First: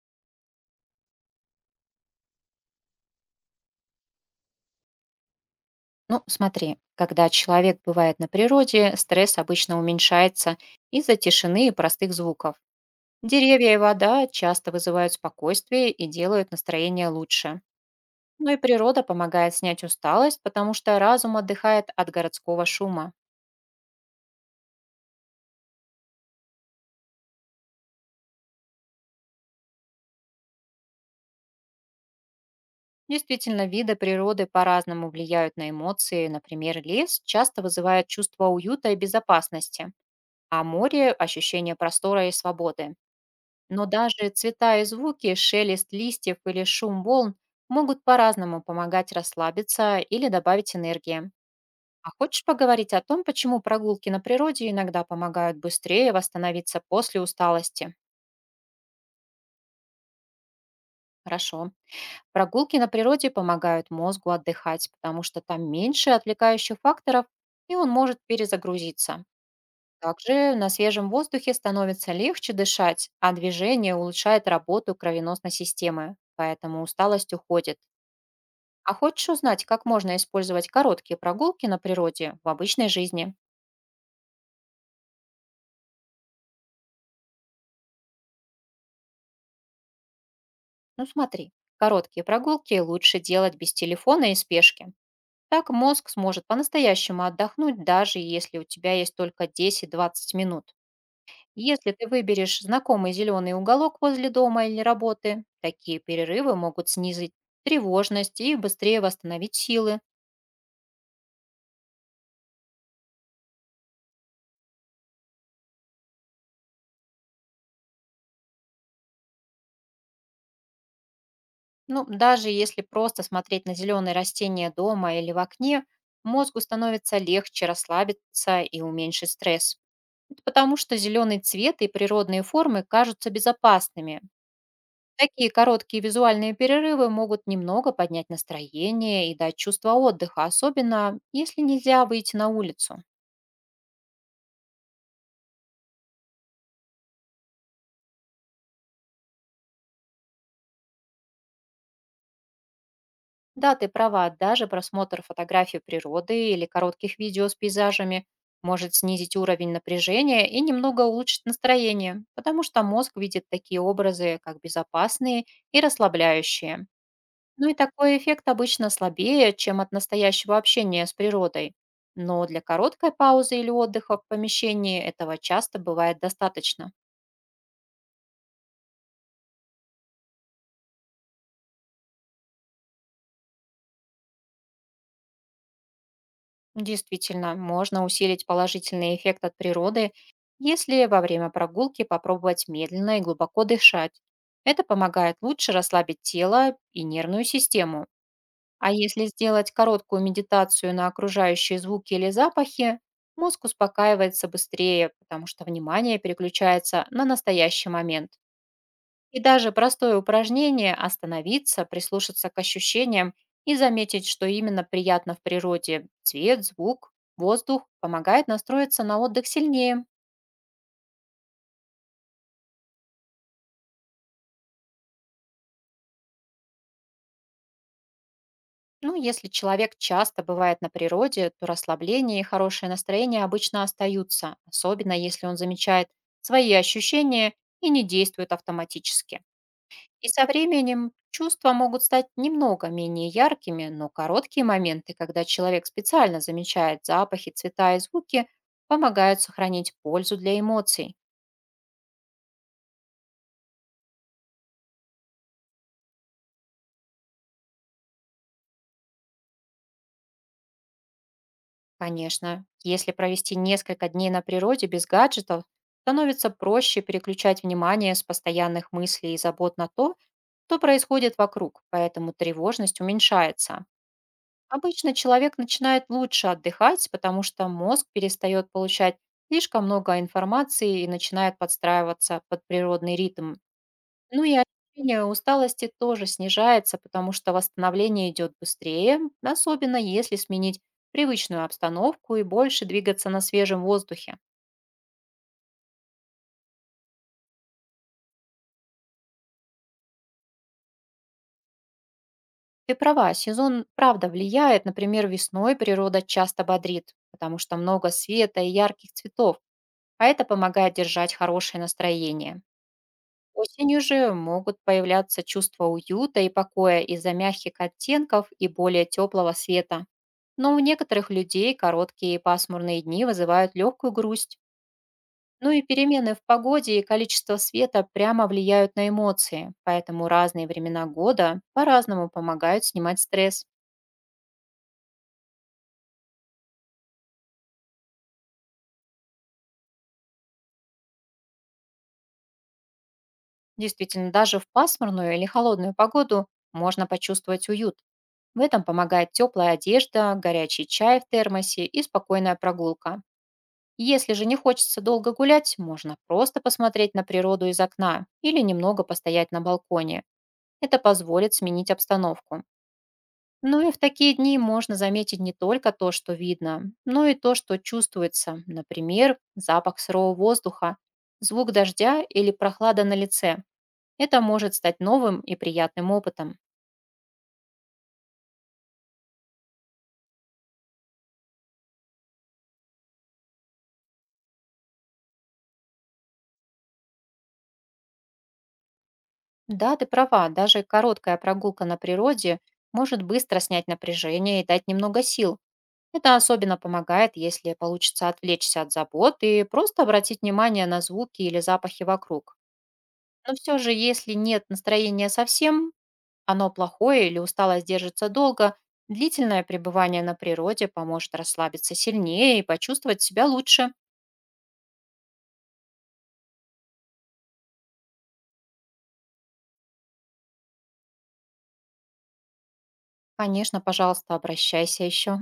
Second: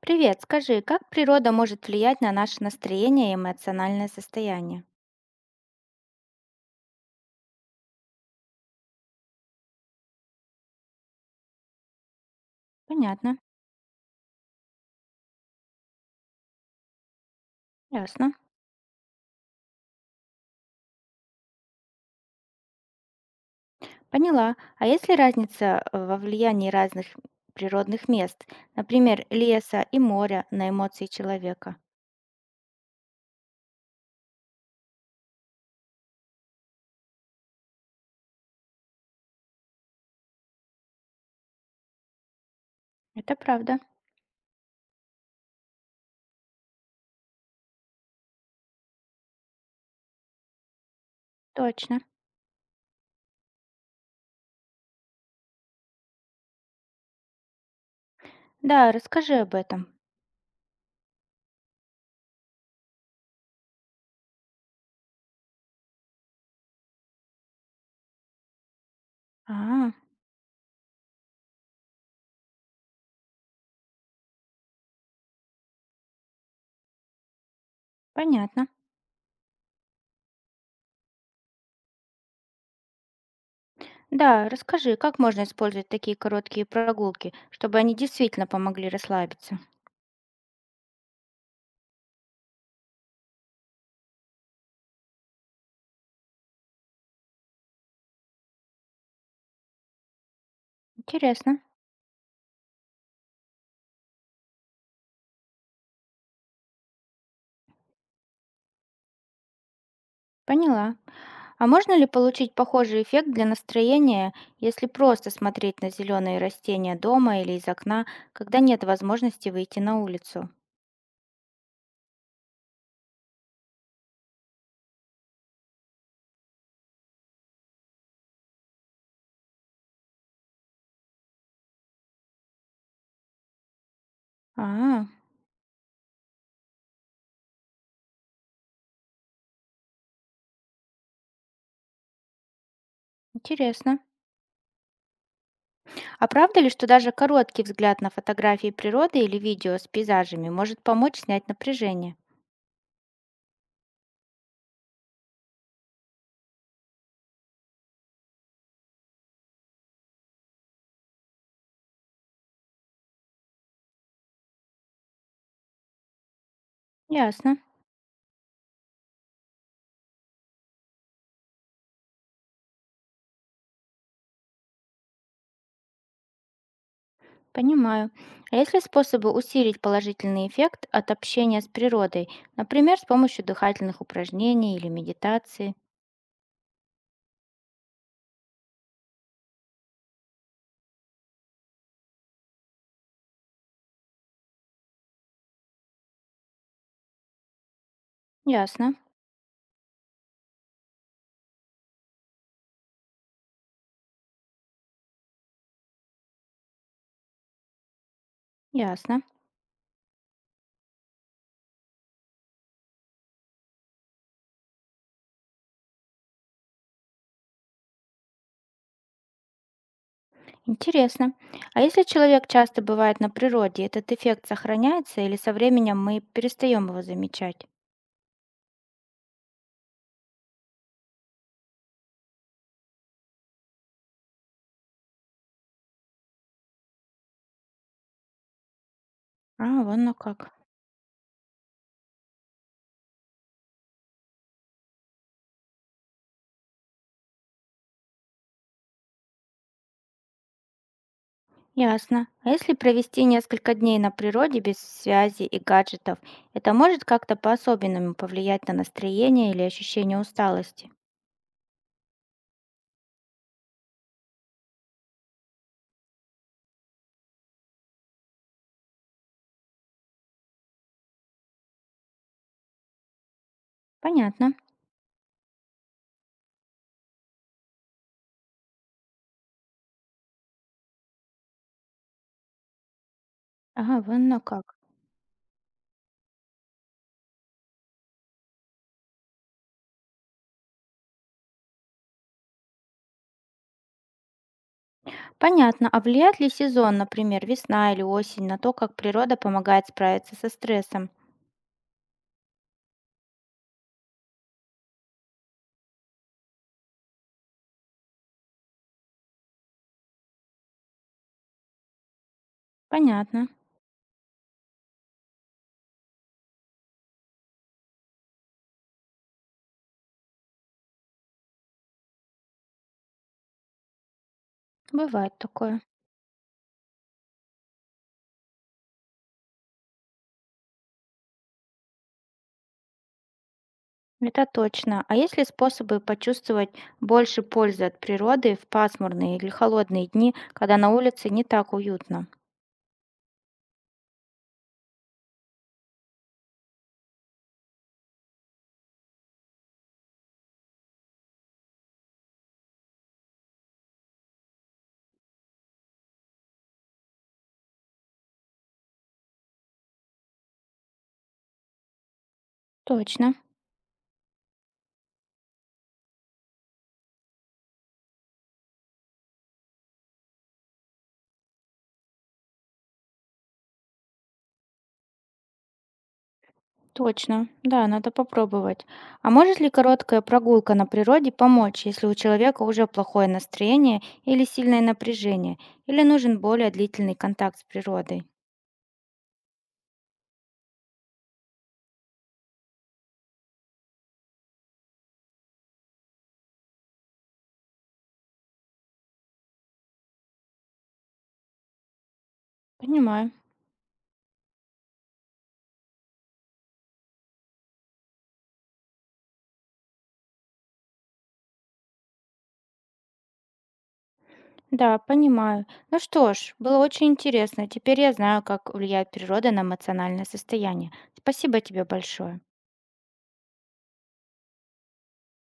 Привет, скажи, как природа может влиять на наше настроение и эмоциональное состояние? Ну, смотри, когда человек бывает на природе, стресс обычно уменьшается из-за тишины и простых звуков. Понятно, Деревья и вода часто вызывают спокойствие и делают настроение лучше. ясно, Ну и природа помогает снять усталость, потому что разум отдыхает от городского шума. поняла. А есть ли разница во влиянии разных природных мест, например, леса и моря на эмоции человека? Действительно, виды природы по-разному влияют на эмоции. Например, лес часто вызывает чувство уюта и безопасности, а море– ощущение простора и свободы. Это правда, Но даже цвета и звуки, шелест листьев или шум волн могут по-разному помогать расслабиться или добавить энергии. точно. А хочешь поговорить о том, почему прогулки на природе иногда помогают быстрее восстановиться после усталости? Да, расскажи об этом. Хорошо. Прогулки на природе помогают мозгу отдыхать, потому что там меньше отвлекающих факторов, и он может перезагрузиться. А, Также на свежем воздухе становится легче дышать, а движение улучшает работу кровеносной системы, поэтому усталость уходит. понятно. А хочешь узнать, как можно использовать короткие прогулки на природе в обычной жизни? Да, расскажи, как можно использовать такие короткие прогулки, чтобы они действительно помогли расслабиться. Ну смотри, короткие прогулки лучше делать без телефона и спешки. Так мозг сможет по-настоящему отдохнуть, даже если у тебя есть только 10-20 минут. Интересно. Если ты выберешь знакомый зеленый уголок возле дома или работы, такие перерывы могут снизить тревожность и быстрее восстановить силы. Поняла. А можно ли получить похожий эффект для настроения, если просто смотреть на зеленые растения дома или из окна, когда нет возможности выйти на улицу? Ну, даже если просто смотреть на зеленые растения дома или в окне, мозгу становится легче расслабиться и уменьшить стресс. Это потому что зеленый цвет и природные формы кажутся безопасными. А, Такие короткие визуальные перерывы могут немного поднять настроение и дать чувство отдыха, особенно если нельзя выйти на улицу. интересно. А правда ли, что даже короткий взгляд на фотографии природы или видео с пейзажами может помочь снять напряжение? Да, ты права, даже просмотр фотографий природы или коротких видео с пейзажами может снизить уровень напряжения и немного улучшить настроение, потому что мозг видит такие образы, как безопасные и расслабляющие. Ясно, Ну и такой эффект обычно слабее, чем от настоящего общения с природой. Но для короткой паузы или отдыха в помещении этого часто бывает достаточно. понимаю. А есть ли способы усилить положительный эффект от общения с природой, например, с помощью дыхательных упражнений или медитации? Действительно, можно усилить положительный эффект от природы, если во время прогулки попробовать медленно и глубоко дышать. Это помогает лучше расслабить тело и нервную систему. Ясно, А если сделать короткую медитацию на окружающие звуки или запахи, мозг успокаивается быстрее, потому что внимание переключается на настоящий момент. ясно. И даже простое упражнение остановиться, прислушаться к ощущениям и заметить, что именно приятно в природе– цвет, звук, воздух– помогает настроиться на отдых сильнее. Интересно. А если человек часто бывает на природе, этот эффект сохраняется или со временем мы перестаем его замечать? Ну, если человек часто бывает на природе, то расслабление и хорошее настроение обычно остаются, особенно если он замечает свои ощущения и не действует автоматически. А, вон ну И как. со временем чувства могут стать немного менее яркими, но короткие моменты, когда человек специально замечает запахи, цвета и звуки, помогают сохранить пользу для эмоций. Ясно. А если провести несколько дней на природе без связи и гаджетов, это может как-то по-особенному повлиять на настроение или ощущение усталости? Конечно, если провести несколько дней на природе без гаджетов, становится проще переключать внимание с постоянных мыслей и забот на то, что происходит вокруг, поэтому тревожность уменьшается. Понятно. Обычно человек начинает лучше отдыхать, потому что мозг перестает получать слишком много информации и начинает подстраиваться под природный ритм. Ага, вон ну Ну и как. ощущение усталости тоже снижается, потому что восстановление идет быстрее, особенно если сменить привычную обстановку и больше двигаться на свежем воздухе. Понятно. А влияет ли сезон, например, весна или осень, на то, как природа помогает справиться со стрессом? Ты права, сезон правда влияет, например, весной природа часто бодрит, потому что много света и ярких цветов, а это помогает держать хорошее настроение. Понятно. Осенью же могут появляться чувства уюта и покоя из-за мягких оттенков и более теплого света. Но у некоторых людей короткие пасмурные дни вызывают легкую грусть. Бывает Ну и такое. перемены в погоде и количество света прямо влияют на эмоции, поэтому разные времена года по-разному помогают снимать стресс. Это точно. А есть ли способы почувствовать больше пользы от природы в пасмурные или холодные дни, когда на улице не так уютно? Действительно, даже в пасмурную или холодную погоду можно почувствовать уют. В этом помогает теплая одежда, горячий чай в термосе и спокойная прогулка. Если же не хочется долго гулять, можно просто посмотреть на природу из окна или немного постоять на балконе. Это позволит сменить обстановку. Точно, Ну и в такие дни можно заметить не только то, что видно, но и то, что чувствуется. Например, запах сырого воздуха, звук дождя или прохлада на лице. Это может стать новым и приятным опытом. точно. Да, надо попробовать. А может ли короткая прогулка на природе помочь, если у человека уже плохое настроение или сильное напряжение, или нужен более длительный контакт с природой? Да, ты права, даже короткая прогулка на природе может быстро снять напряжение и дать немного сил. Это особенно помогает, если получится отвлечься от забот и просто обратить внимание на звуки или запахи вокруг. Понимаю. Но все же, если нет настроения совсем, оно плохое или усталость держится долго, длительное пребывание на природе поможет расслабиться сильнее и почувствовать себя лучше. Да, понимаю. Ну что ж, было очень интересно. Теперь я знаю, как влияет природа на эмоциональное состояние. Спасибо тебе большое. Конечно, пожалуйста, обращайся еще.